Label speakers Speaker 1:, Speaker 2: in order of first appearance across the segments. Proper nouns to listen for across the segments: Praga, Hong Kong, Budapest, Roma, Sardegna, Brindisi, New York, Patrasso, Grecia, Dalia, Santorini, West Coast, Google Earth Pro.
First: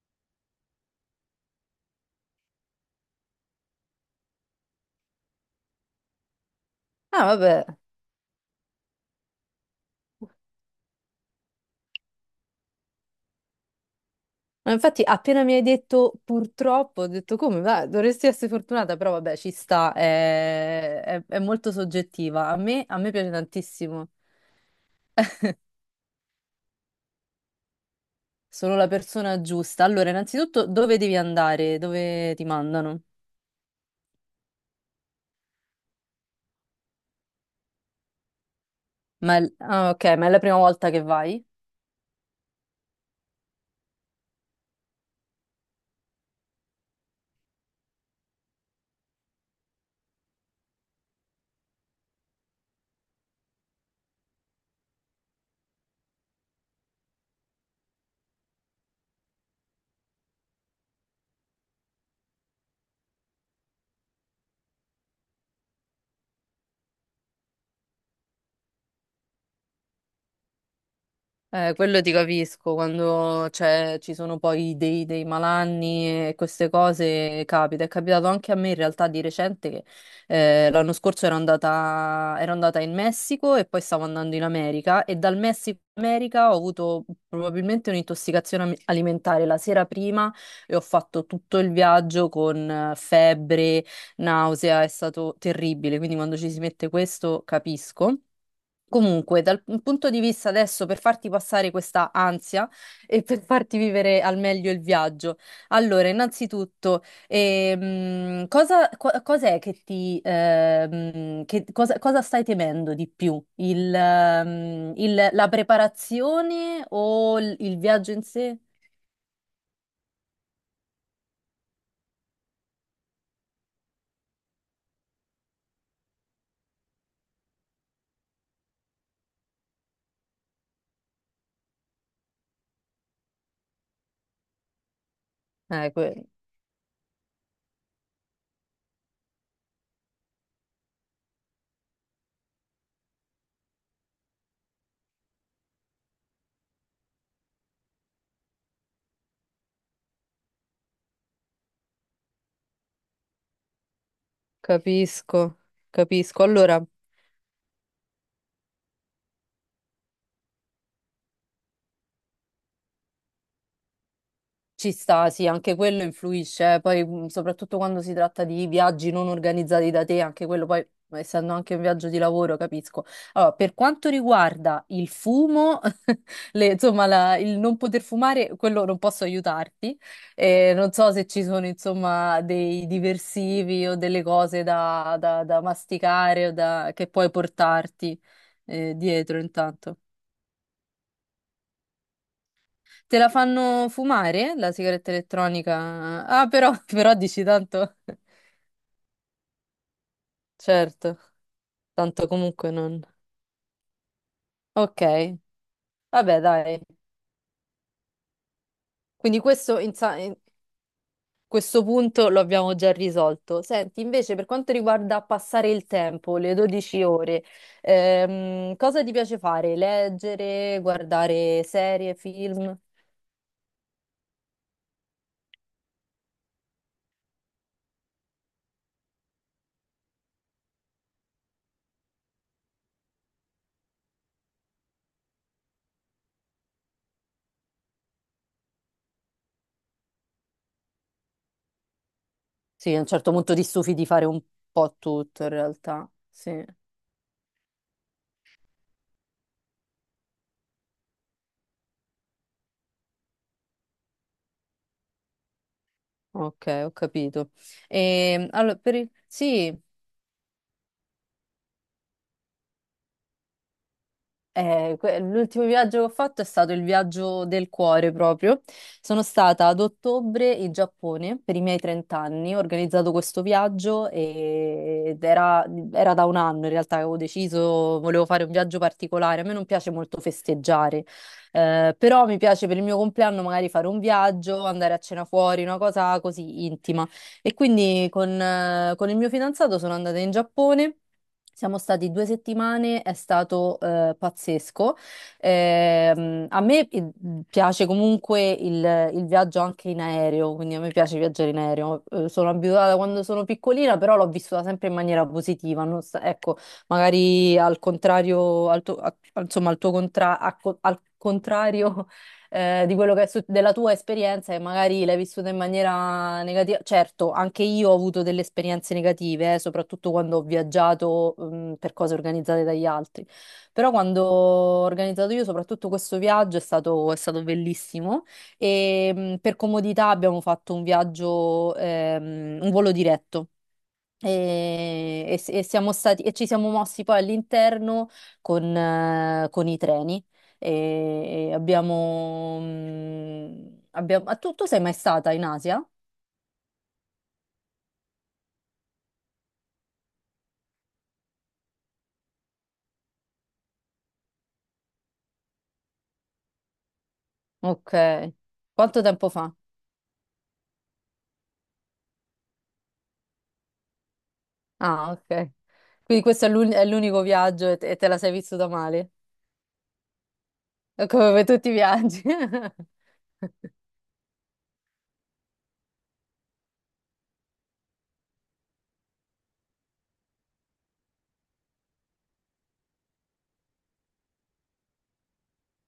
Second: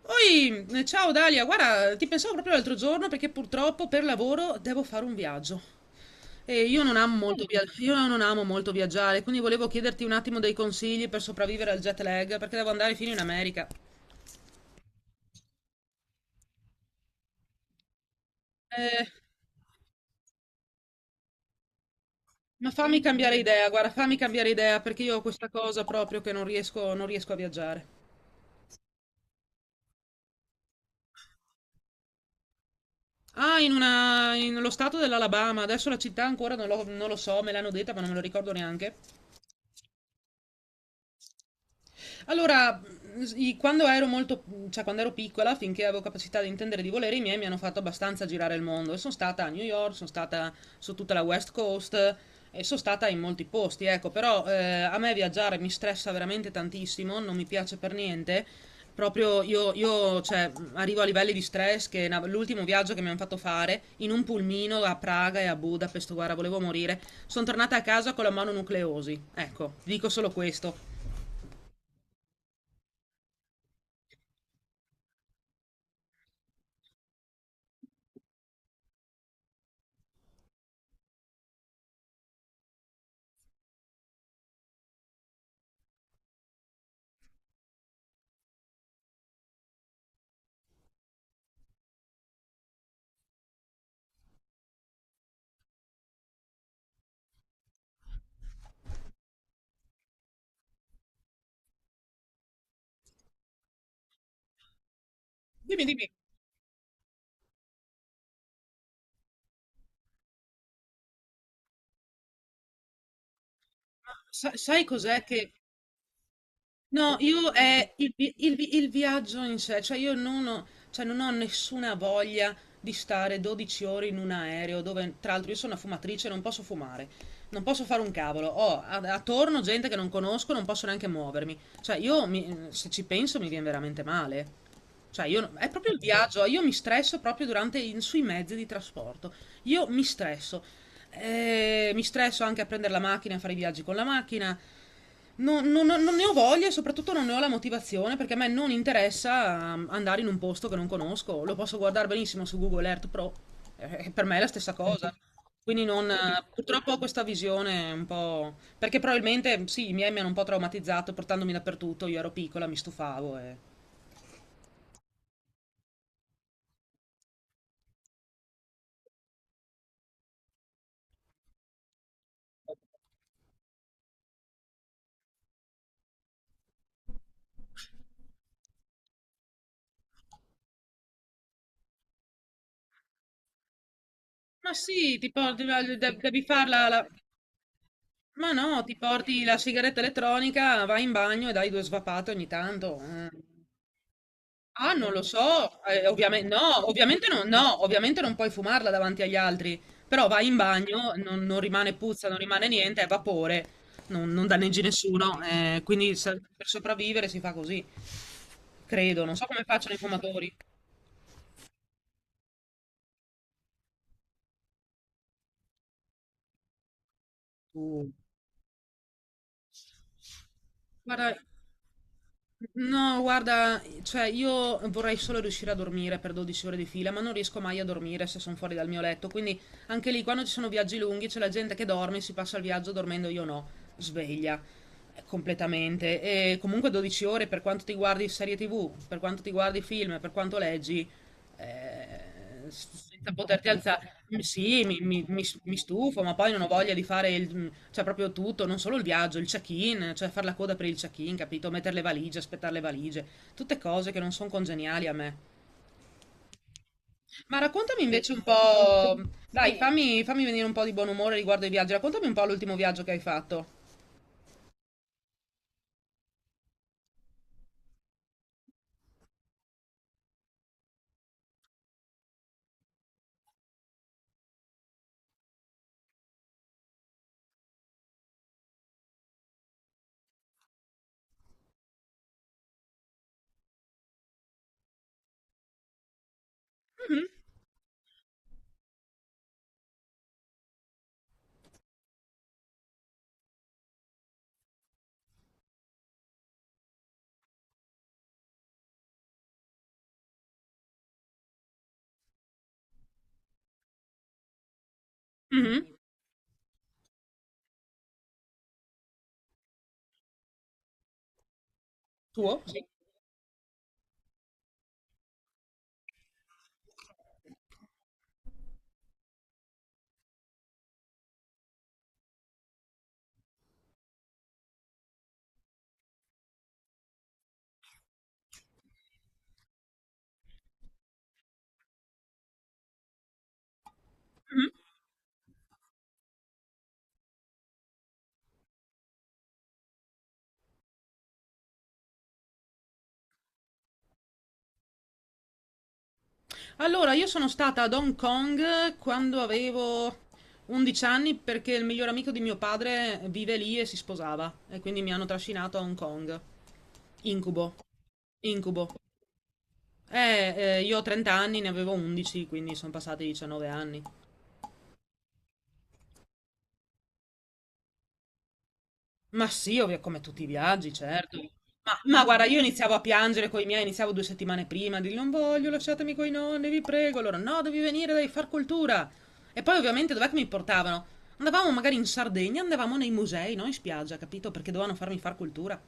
Speaker 1: Poi, ciao Dalia, guarda, ti pensavo proprio l'altro giorno perché purtroppo per lavoro devo fare un viaggio. E io non amo
Speaker 2: Ah,
Speaker 1: molto
Speaker 2: vabbè.
Speaker 1: viaggiare, quindi volevo chiederti un attimo dei consigli per sopravvivere al jet lag, perché devo andare fino in America.
Speaker 2: Ma infatti, appena mi hai detto purtroppo, ho detto come, va, dovresti essere fortunata,
Speaker 1: Eh,
Speaker 2: però vabbè, ci sta, è molto soggettiva. A
Speaker 1: ma
Speaker 2: me, a
Speaker 1: fammi
Speaker 2: me piace
Speaker 1: cambiare idea, guarda,
Speaker 2: tantissimo,
Speaker 1: fammi cambiare idea perché io ho questa cosa proprio che non riesco a viaggiare.
Speaker 2: sono la persona giusta. Allora, innanzitutto, dove devi andare? Dove ti mandano?
Speaker 1: Ah, in lo stato dell'Alabama, adesso la città ancora non lo so, me l'hanno detta ma non me lo ricordo neanche.
Speaker 2: Ma ah, ok, ma è la prima volta che vai?
Speaker 1: Allora, quando ero molto, cioè quando ero piccola, finché avevo capacità di intendere e di volere, i miei mi hanno fatto abbastanza girare il mondo. E sono stata a New York, sono stata su tutta la West Coast e sono stata in molti posti, ecco. Però a me viaggiare mi stressa veramente tantissimo, non mi piace per niente. Proprio io, cioè, arrivo a livelli di stress che l'ultimo viaggio che mi hanno fatto fare in un pulmino a Praga e a Budapest, guarda, volevo morire. Sono tornata a casa con la mano nucleosi. Ecco, dico solo questo.
Speaker 2: Quello ti capisco, quando ci sono poi dei malanni e queste cose capita. È capitato anche a me in realtà di recente che l'anno scorso ero andata in Messico e poi stavo andando in America e dal Messico in America ho avuto probabilmente un'intossicazione alimentare la sera prima e ho fatto tutto il viaggio con febbre, nausea, è stato terribile, quindi quando ci si mette questo capisco. Comunque, dal punto di vista adesso, per farti passare questa ansia e per farti vivere al meglio il viaggio,
Speaker 1: Dimmi,
Speaker 2: allora,
Speaker 1: dimmi.
Speaker 2: innanzitutto, cos'è che ti, cosa stai temendo di più?
Speaker 1: Sai cos'è che...
Speaker 2: La preparazione
Speaker 1: No,
Speaker 2: o
Speaker 1: io
Speaker 2: il
Speaker 1: è
Speaker 2: viaggio in sé?
Speaker 1: il viaggio in sé, cioè io non ho, cioè non ho nessuna voglia di stare 12 ore in un aereo dove, tra l'altro, io sono una fumatrice, non posso fumare, non posso fare un cavolo, attorno gente che non conosco, non posso neanche muovermi, cioè se ci penso mi viene veramente male. Cioè, io, no- è
Speaker 2: Eh,
Speaker 1: proprio il
Speaker 2: que-
Speaker 1: viaggio, io mi stresso proprio durante, sui mezzi di trasporto. Io mi stresso. Mi stresso anche a prendere la macchina, a fare i viaggi con la macchina. Non ne ho voglia e soprattutto non ne ho la motivazione perché a me non interessa andare in un posto che non conosco. Lo posso guardare benissimo su Google Earth Pro, per me è la stessa cosa.
Speaker 2: capisco,
Speaker 1: Quindi non,
Speaker 2: capisco. Allora.
Speaker 1: purtroppo ho questa visione un po', perché probabilmente sì, i miei mi hanno un po' traumatizzato portandomi dappertutto, io ero piccola, mi stufavo e...
Speaker 2: Ci sta, sì, anche quello influisce, eh. Poi soprattutto quando si tratta di viaggi non organizzati da te, anche quello poi, essendo anche un viaggio di lavoro, capisco. Allora, per quanto riguarda il fumo, insomma, il non poter fumare, quello non posso aiutarti. Non so se ci sono, insomma, dei diversivi o delle cose
Speaker 1: Ma sì,
Speaker 2: da,
Speaker 1: ti
Speaker 2: da- da
Speaker 1: porti, devi
Speaker 2: masticare o
Speaker 1: farla...
Speaker 2: che puoi portarti,
Speaker 1: Ma no,
Speaker 2: eh,
Speaker 1: ti
Speaker 2: dietro
Speaker 1: porti la
Speaker 2: intanto.
Speaker 1: sigaretta elettronica, vai in bagno e dai due svapate ogni tanto.
Speaker 2: Te
Speaker 1: Eh.
Speaker 2: la fanno fumare la
Speaker 1: Ah, non
Speaker 2: sigaretta
Speaker 1: lo so,
Speaker 2: elettronica?
Speaker 1: ovviamente
Speaker 2: Ah, però,
Speaker 1: no,
Speaker 2: però
Speaker 1: ovviamente
Speaker 2: dici
Speaker 1: non, no,
Speaker 2: tanto.
Speaker 1: ovviamente non puoi fumarla davanti agli altri, però vai in bagno,
Speaker 2: Certo,
Speaker 1: non rimane
Speaker 2: tanto
Speaker 1: puzza, non rimane
Speaker 2: comunque
Speaker 1: niente,
Speaker 2: non.
Speaker 1: è vapore, non danneggi
Speaker 2: Ok,
Speaker 1: nessuno, quindi
Speaker 2: vabbè,
Speaker 1: per
Speaker 2: dai.
Speaker 1: sopravvivere si fa così, credo, non
Speaker 2: Quindi
Speaker 1: so come
Speaker 2: questo,
Speaker 1: facciano i fumatori.
Speaker 2: questo punto lo abbiamo già risolto. Senti, invece, per quanto riguarda passare il tempo, le 12 ore,
Speaker 1: Uh,
Speaker 2: cosa ti piace fare? Leggere,
Speaker 1: Guarda,
Speaker 2: guardare serie, film?
Speaker 1: no, guarda, cioè io vorrei solo riuscire a dormire per 12 ore di fila, ma non riesco mai a dormire se sono fuori dal mio letto. Quindi anche lì, quando ci sono viaggi lunghi, c'è la gente che dorme, si passa il viaggio dormendo, io no, sveglia completamente. E comunque 12 ore, per quanto ti guardi serie TV, per quanto ti guardi film, per quanto leggi,
Speaker 2: Sì, a un
Speaker 1: senza
Speaker 2: certo punto ti
Speaker 1: poterti
Speaker 2: stufi di
Speaker 1: alzare.
Speaker 2: fare
Speaker 1: Mm,
Speaker 2: un
Speaker 1: sì,
Speaker 2: po'
Speaker 1: mi, mi-
Speaker 2: tutto,
Speaker 1: mi
Speaker 2: in
Speaker 1: s- mi
Speaker 2: realtà.
Speaker 1: stufo, ma poi non
Speaker 2: Sì.
Speaker 1: ho voglia di fare cioè proprio tutto, non solo il viaggio, il check-in, cioè fare la coda per il check-in, capito? Mettere le valigie, aspettare le valigie, tutte cose che non sono congeniali a me.
Speaker 2: Ok, ho capito.
Speaker 1: Ma raccontami invece un
Speaker 2: E, allora,
Speaker 1: po', dai,
Speaker 2: sì,
Speaker 1: sì, fammi venire un po' di buon umore riguardo ai viaggi, raccontami un po' l'ultimo viaggio che hai fatto.
Speaker 2: l'ultimo viaggio che ho fatto è stato il viaggio del cuore proprio. Sono stata ad ottobre in Giappone per i miei 30 anni, ho organizzato questo viaggio ed era da un anno in realtà che avevo deciso, volevo fare un viaggio particolare. A me non piace molto festeggiare, però mi piace per il mio compleanno magari fare un viaggio, andare a cena fuori, una cosa così intima. E quindi con il mio fidanzato sono andata in Giappone. Siamo stati 2 settimane, è stato pazzesco. A me piace comunque il viaggio anche in aereo, quindi a me piace viaggiare in aereo. Sono abituata quando sono piccolina, però l'ho vissuta sempre in maniera positiva.
Speaker 1: Mhm.
Speaker 2: Non sa- ecco, magari al contrario, al tuo, insomma, al tuo contra- a co- al contrario
Speaker 1: Tuo? Sì.
Speaker 2: di quello che della tua esperienza e magari l'hai vissuta in maniera negativa. Certo, anche io ho avuto delle esperienze negative, soprattutto quando ho viaggiato, per cose organizzate dagli altri. Però quando ho organizzato io, soprattutto questo viaggio, è stato bellissimo e per comodità abbiamo fatto un viaggio, un volo diretto. E siamo stati, e ci siamo mossi poi all'interno con i treni e abbiamo... ah, tu sei mai stata in Asia?
Speaker 1: Allora, io sono stata ad Hong Kong quando avevo 11 anni perché il miglior amico di mio padre vive lì e si sposava e quindi mi hanno trascinato a Hong Kong. Incubo,
Speaker 2: Ok.
Speaker 1: incubo.
Speaker 2: Quanto tempo fa?
Speaker 1: Io ho 30 anni, ne avevo 11, quindi sono passati 19 anni.
Speaker 2: Ah, ok. Quindi questo è è l'unico viaggio e te la sei vissuta male?
Speaker 1: Ma sì, ovvio, come tutti i viaggi,
Speaker 2: Come
Speaker 1: certo.
Speaker 2: per tutti i
Speaker 1: Ma,
Speaker 2: viaggi.
Speaker 1: ma guarda, io iniziavo a piangere con i miei, iniziavo 2 settimane prima, a dirgli non voglio, lasciatemi coi nonni, vi prego. Loro, no, devi venire, devi far cultura. E poi ovviamente dov'è che mi portavano? Andavamo magari in Sardegna, andavamo nei musei, non in spiaggia, capito? Perché dovevano farmi far cultura.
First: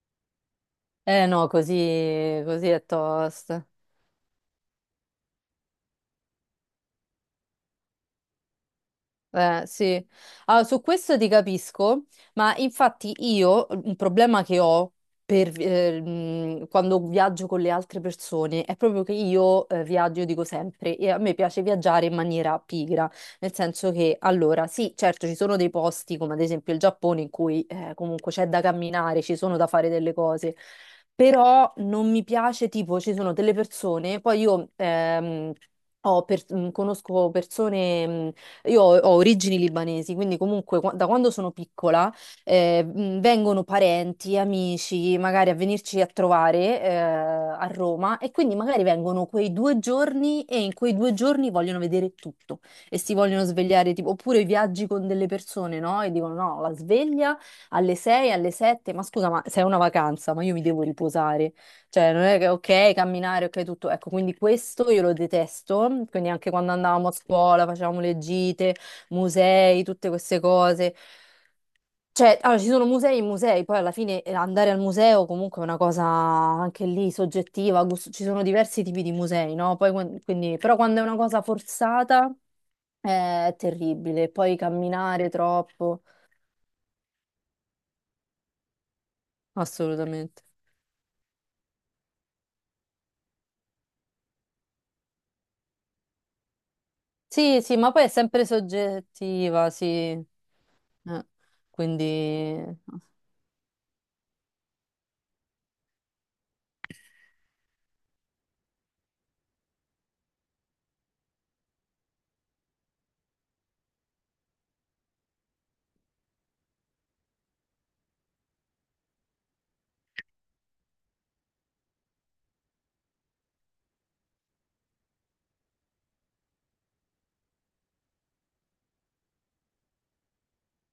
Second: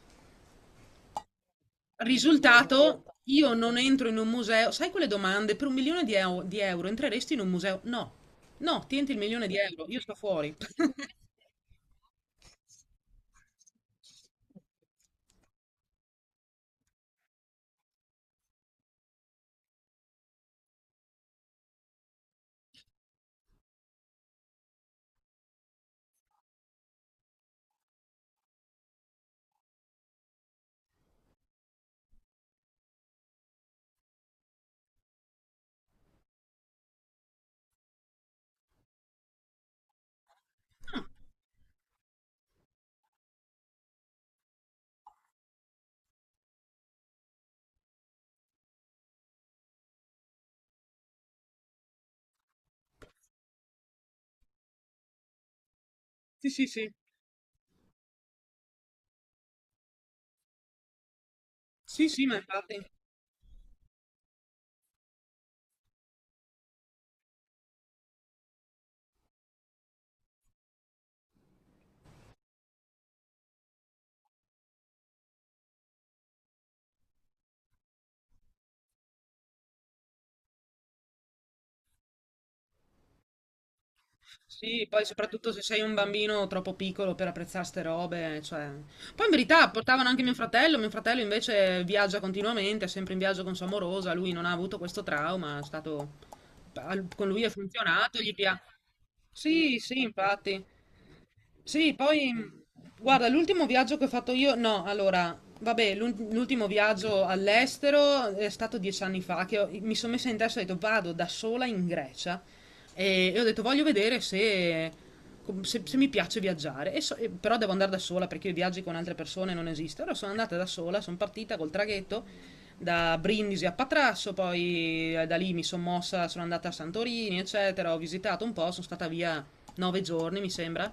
Speaker 2: Eh no, così, così è
Speaker 1: Risultato, io
Speaker 2: tosta.
Speaker 1: non entro in un museo. Sai quelle domande? Per 1 milione di, di euro entreresti in un museo? No, no, tienti il milione di euro, io
Speaker 2: Sì,
Speaker 1: sto fuori.
Speaker 2: allora, su questo ti capisco, ma infatti io un problema che ho quando viaggio con le altre persone è proprio che io viaggio, io dico sempre, e a me piace viaggiare in maniera pigra, nel senso che allora sì, certo ci sono dei posti come ad esempio il Giappone in cui comunque c'è da camminare, ci sono da fare delle cose, però non mi piace tipo ci sono delle persone, poi io... conosco persone io ho origini libanesi, quindi comunque da quando sono piccola vengono parenti, amici, magari a venirci a trovare a Roma e quindi magari vengono quei 2 giorni e in quei 2 giorni vogliono vedere tutto e si vogliono svegliare, tipo, oppure viaggi con delle persone, no? E dicono
Speaker 1: Sì,
Speaker 2: no,
Speaker 1: sì,
Speaker 2: la
Speaker 1: sì.
Speaker 2: sveglia alle 6, alle 7, ma scusa, ma sei una vacanza, ma io mi devo riposare.
Speaker 1: Sì,
Speaker 2: Cioè, non
Speaker 1: sì, ma
Speaker 2: è che
Speaker 1: infatti.
Speaker 2: ok, camminare, ok, tutto. Ecco, quindi questo io lo detesto. Quindi anche quando andavamo a scuola, facevamo le gite, musei, tutte queste cose. Cioè, allora, ci sono musei e musei, poi alla fine andare al museo comunque è una cosa anche lì soggettiva, ci sono diversi tipi di musei, no? Poi, quindi, però quando è una cosa forzata è terribile, poi
Speaker 1: Sì, poi
Speaker 2: camminare
Speaker 1: soprattutto se sei un
Speaker 2: troppo,
Speaker 1: bambino troppo piccolo per apprezzare ste robe, cioè... Poi in verità portavano anche
Speaker 2: assolutamente.
Speaker 1: mio fratello invece viaggia continuamente, è sempre in viaggio con sua amorosa, lui non ha avuto questo trauma, è stato... Con lui è
Speaker 2: Sì, sì, ma poi è
Speaker 1: funzionato, gli
Speaker 2: sempre
Speaker 1: piace.
Speaker 2: soggettiva,
Speaker 1: Sì,
Speaker 2: sì.
Speaker 1: sì, infatti. Sì, poi
Speaker 2: Quindi...
Speaker 1: guarda, l'ultimo viaggio che ho fatto io, no, allora, vabbè, l'ultimo viaggio all'estero è stato 10 anni fa che mi sono messa in testa e ho detto vado da sola in Grecia e ho detto voglio vedere se, se mi piace viaggiare. Però devo andare da sola perché i viaggi con altre persone non esiste. Allora sono andata da sola, sono partita col traghetto da Brindisi a Patrasso, poi da lì mi sono mossa, sono andata a Santorini, eccetera, ho visitato un po', sono stata via 9 giorni, mi sembra.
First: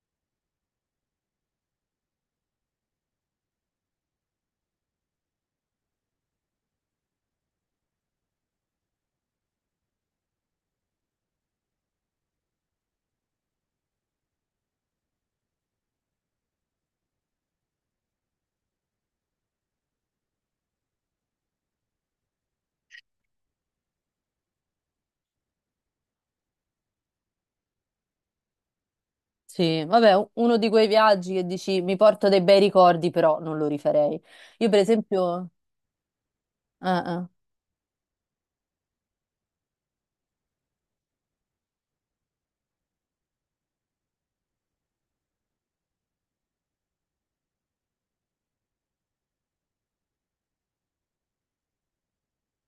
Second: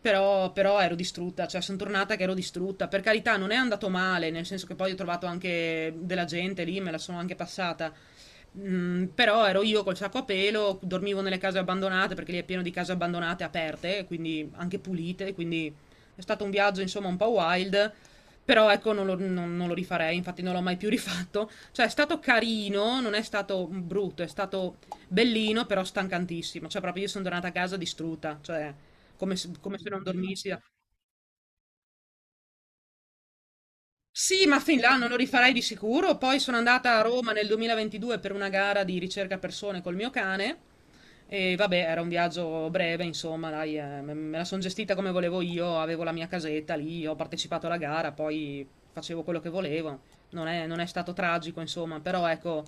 Speaker 1: Però ero distrutta, cioè sono tornata che ero distrutta. Per carità, non è andato male, nel senso che poi ho trovato anche della gente lì, me la sono anche passata. Però ero io col sacco a pelo, dormivo nelle case abbandonate perché lì è pieno di case abbandonate aperte, quindi anche pulite, quindi è stato un viaggio insomma un po' wild, però ecco non lo rifarei, infatti non l'ho mai più rifatto. Cioè è stato carino, non è stato brutto, è stato bellino, però stancantissimo, cioè proprio io sono tornata a casa distrutta, cioè come se, come
Speaker 2: Sì,
Speaker 1: se non
Speaker 2: vabbè,
Speaker 1: dormissi.
Speaker 2: uno di quei viaggi che dici mi porto dei bei ricordi, però non lo rifarei.
Speaker 1: Sì, ma
Speaker 2: Io per
Speaker 1: fin là non lo
Speaker 2: esempio...
Speaker 1: rifarei di sicuro. Poi sono andata a
Speaker 2: Ah, ah.
Speaker 1: Roma nel 2022 per una gara di ricerca persone col mio cane e vabbè, era un viaggio breve, insomma, dai, me la sono gestita come volevo io, avevo la mia casetta lì, ho partecipato alla gara, poi facevo quello che volevo. Non è stato tragico, insomma, però ecco,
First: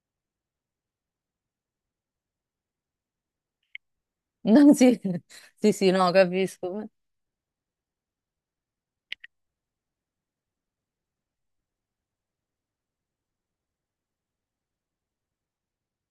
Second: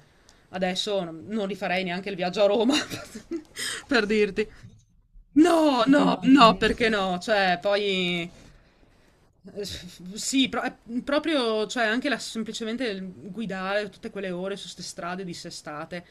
Speaker 1: adesso non rifarei neanche il viaggio a Roma, per dirti.
Speaker 2: No, sì, sì,
Speaker 1: No,
Speaker 2: sì, no,
Speaker 1: no, no,
Speaker 2: capisco.
Speaker 1: perché no? Cioè, poi... sì, proprio, cioè, anche semplicemente il guidare tutte quelle ore su queste strade dissestate,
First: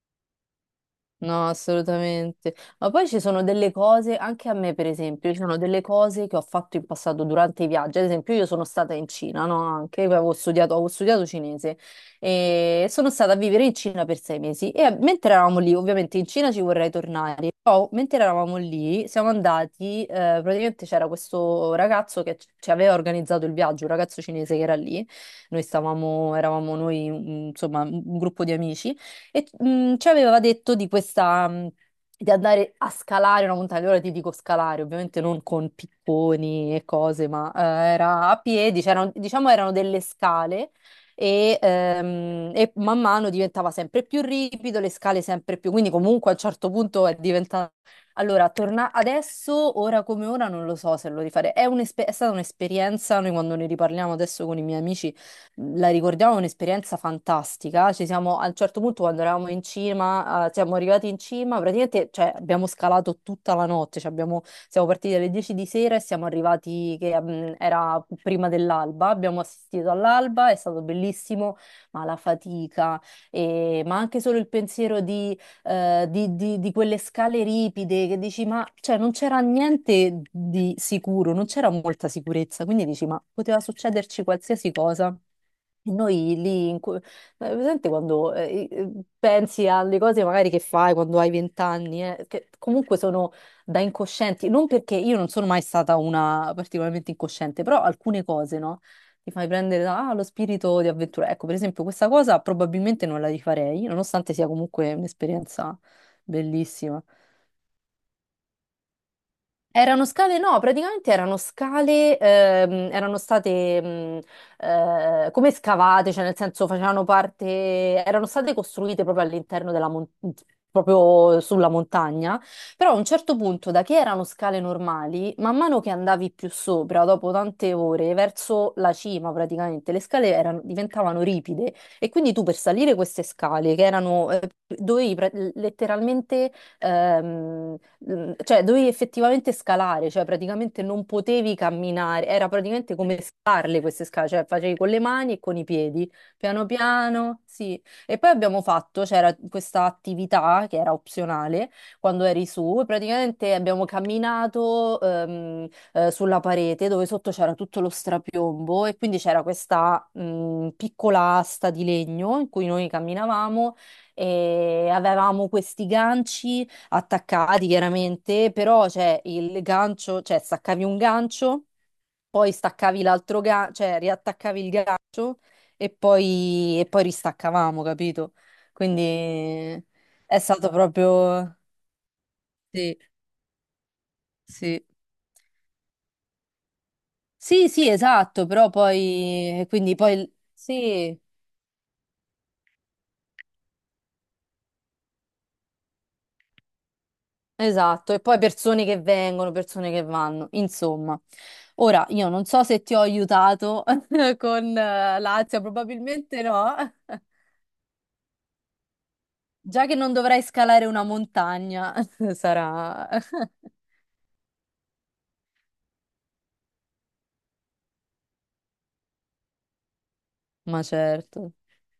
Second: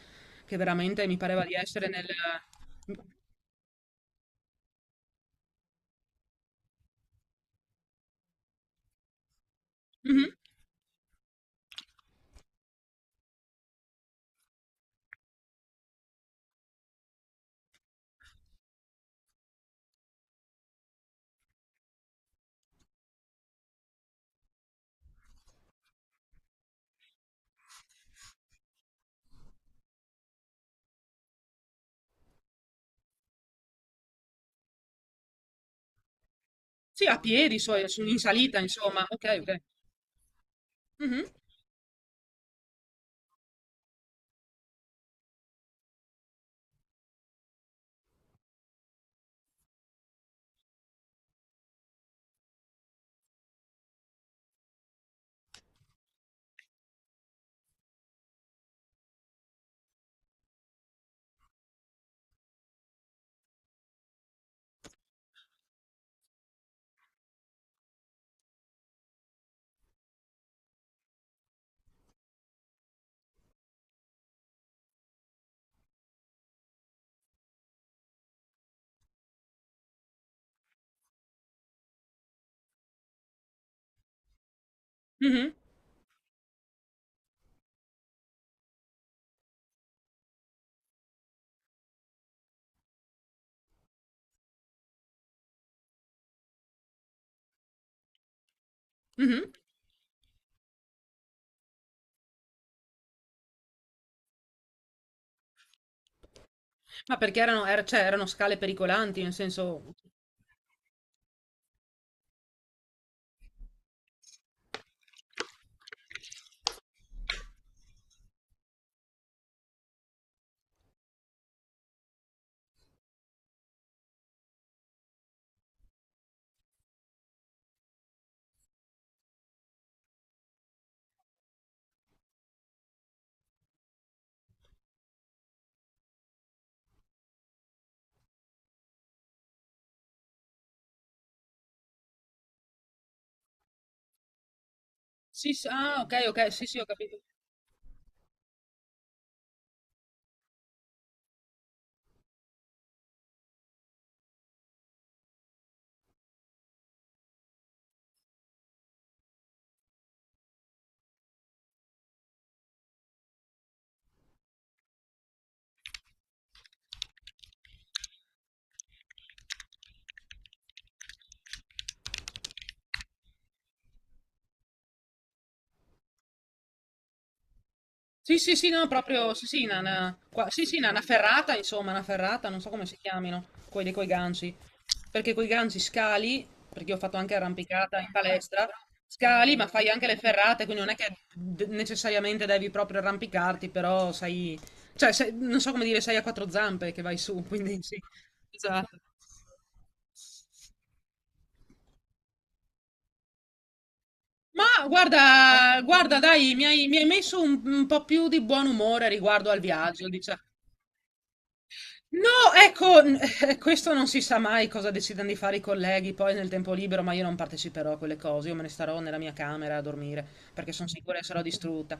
Speaker 1: che veramente mi pareva
Speaker 2: No,
Speaker 1: di essere nel...
Speaker 2: assolutamente. Ma poi ci sono delle cose, anche a me per esempio, ci sono delle cose che ho fatto in passato durante i viaggi. Ad esempio, io sono stata in Cina, no? Anche, io
Speaker 1: Mhm.
Speaker 2: avevo studiato, cinese e sono stata a vivere in Cina per 6 mesi. E mentre eravamo lì, ovviamente in Cina ci vorrei tornare, però mentre eravamo lì siamo andati, praticamente c'era questo ragazzo che ci aveva organizzato il viaggio, un ragazzo cinese che era lì. Eravamo noi, insomma, un gruppo di amici. E ci aveva detto di questa, di andare a scalare una montagna. Ora ti dico scalare, ovviamente non con picconi e
Speaker 1: Sì, a
Speaker 2: cose, ma
Speaker 1: piedi, in
Speaker 2: era a
Speaker 1: salita,
Speaker 2: piedi,
Speaker 1: insomma. Ok,
Speaker 2: diciamo
Speaker 1: ok.
Speaker 2: erano delle scale
Speaker 1: Mhm,
Speaker 2: e man mano diventava sempre più ripido, le scale sempre più, quindi comunque a un certo punto è diventato... Allora, torna adesso, ora come ora, non lo so se lo rifarei. È stata un'esperienza, noi quando ne riparliamo adesso con i miei amici la ricordiamo un'esperienza fantastica. Ci siamo, a un certo punto, quando eravamo in cima, siamo arrivati in cima, praticamente, cioè, abbiamo scalato tutta la notte. Cioè, siamo partiti alle 10 di sera e siamo arrivati, che era prima dell'alba. Abbiamo assistito all'alba, è stato bellissimo, ma la fatica, ma anche solo il pensiero di quelle scale ripide che dici, ma cioè, non c'era niente di sicuro, non c'era molta sicurezza, quindi dici, ma poteva succederci qualsiasi cosa.
Speaker 1: mhm,
Speaker 2: E noi lì, presente quando pensi alle cose magari che fai quando hai 20 anni, che comunque sono da incoscienti, non perché io non sono mai stata una particolarmente incosciente, però alcune cose, no? Ti fai
Speaker 1: mhm.
Speaker 2: prendere da, lo spirito di avventura. Ecco, per esempio, questa cosa probabilmente non la rifarei, nonostante sia comunque un'esperienza bellissima.
Speaker 1: Ma perché erano, cioè, erano scale pericolanti, nel senso...
Speaker 2: Erano scale, no, praticamente erano scale, erano state come scavate, cioè nel senso facevano parte, erano state costruite proprio all'interno proprio sulla montagna, però a un certo punto, da che erano scale normali, man mano che andavi più sopra, dopo tante ore, verso la cima praticamente, le scale diventavano ripide e quindi tu per salire queste scale, che letteralmente... ehm, cioè dovevi effettivamente scalare, cioè praticamente non potevi camminare, era praticamente come scalarle queste scale, cioè facevi con le mani e
Speaker 1: Sì,
Speaker 2: con i
Speaker 1: sì, ah,
Speaker 2: piedi,
Speaker 1: ok, ok, sì,
Speaker 2: piano
Speaker 1: sì, ho capito.
Speaker 2: piano, sì. E poi abbiamo fatto, c'era questa attività che era opzionale quando eri su, e praticamente abbiamo camminato sulla parete dove sotto c'era tutto lo strapiombo e quindi c'era questa piccola asta di legno in cui noi camminavamo e avevamo questi ganci attaccati chiaramente, però cioè, il gancio, cioè staccavi un gancio, poi staccavi l'altro gancio, cioè riattaccavi il gancio e poi ristaccavamo, capito?
Speaker 1: Sì, sì, sì, no, proprio, sì, sì,
Speaker 2: Quindi è
Speaker 1: sì,
Speaker 2: stato
Speaker 1: sì, una ferrata,
Speaker 2: proprio...
Speaker 1: insomma, una ferrata, non so come
Speaker 2: Sì,
Speaker 1: si chiamino, quelli coi ganci,
Speaker 2: sì.
Speaker 1: perché coi ganci scali, perché io ho fatto anche
Speaker 2: Sì, sì,
Speaker 1: arrampicata in
Speaker 2: esatto,
Speaker 1: palestra,
Speaker 2: però
Speaker 1: scali,
Speaker 2: poi... E
Speaker 1: ma fai
Speaker 2: quindi
Speaker 1: anche le
Speaker 2: poi...
Speaker 1: ferrate, quindi non è che
Speaker 2: Sì,
Speaker 1: necessariamente devi proprio arrampicarti, però sei, cioè, non so come dire, sei a quattro zampe che vai su, quindi sì,
Speaker 2: esatto, e poi persone
Speaker 1: esatto.
Speaker 2: che vengono, persone che vanno, insomma. Ora, io non so se ti ho aiutato con
Speaker 1: Ma
Speaker 2: l'ansia,
Speaker 1: guarda, guarda,
Speaker 2: probabilmente
Speaker 1: dai, mi
Speaker 2: no.
Speaker 1: hai, mi hai messo un po' più di buon umore riguardo al
Speaker 2: Già che
Speaker 1: viaggio,
Speaker 2: non
Speaker 1: diciamo.
Speaker 2: dovrai scalare una montagna,
Speaker 1: No, ecco,
Speaker 2: sarà...
Speaker 1: questo non si sa mai cosa decidano di fare i colleghi poi nel tempo libero, ma io non parteciperò a quelle cose, io me ne starò nella mia camera a dormire perché
Speaker 2: Ma
Speaker 1: sono sicura che sarò
Speaker 2: certo.
Speaker 1: distrutta.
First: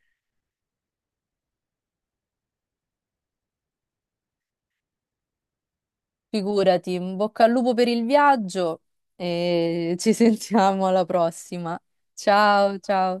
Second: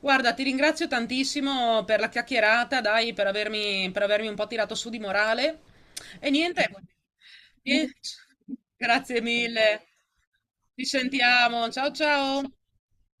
Speaker 1: Guarda, ti ringrazio tantissimo per la chiacchierata, dai, per avermi un po' tirato su di morale. E niente,
Speaker 2: Figurati, in bocca al lupo per
Speaker 1: eh,
Speaker 2: il viaggio
Speaker 1: grazie mille.
Speaker 2: e ci
Speaker 1: Ci
Speaker 2: sentiamo alla
Speaker 1: sentiamo.
Speaker 2: prossima.
Speaker 1: Ciao ciao.
Speaker 2: Ciao, ciao.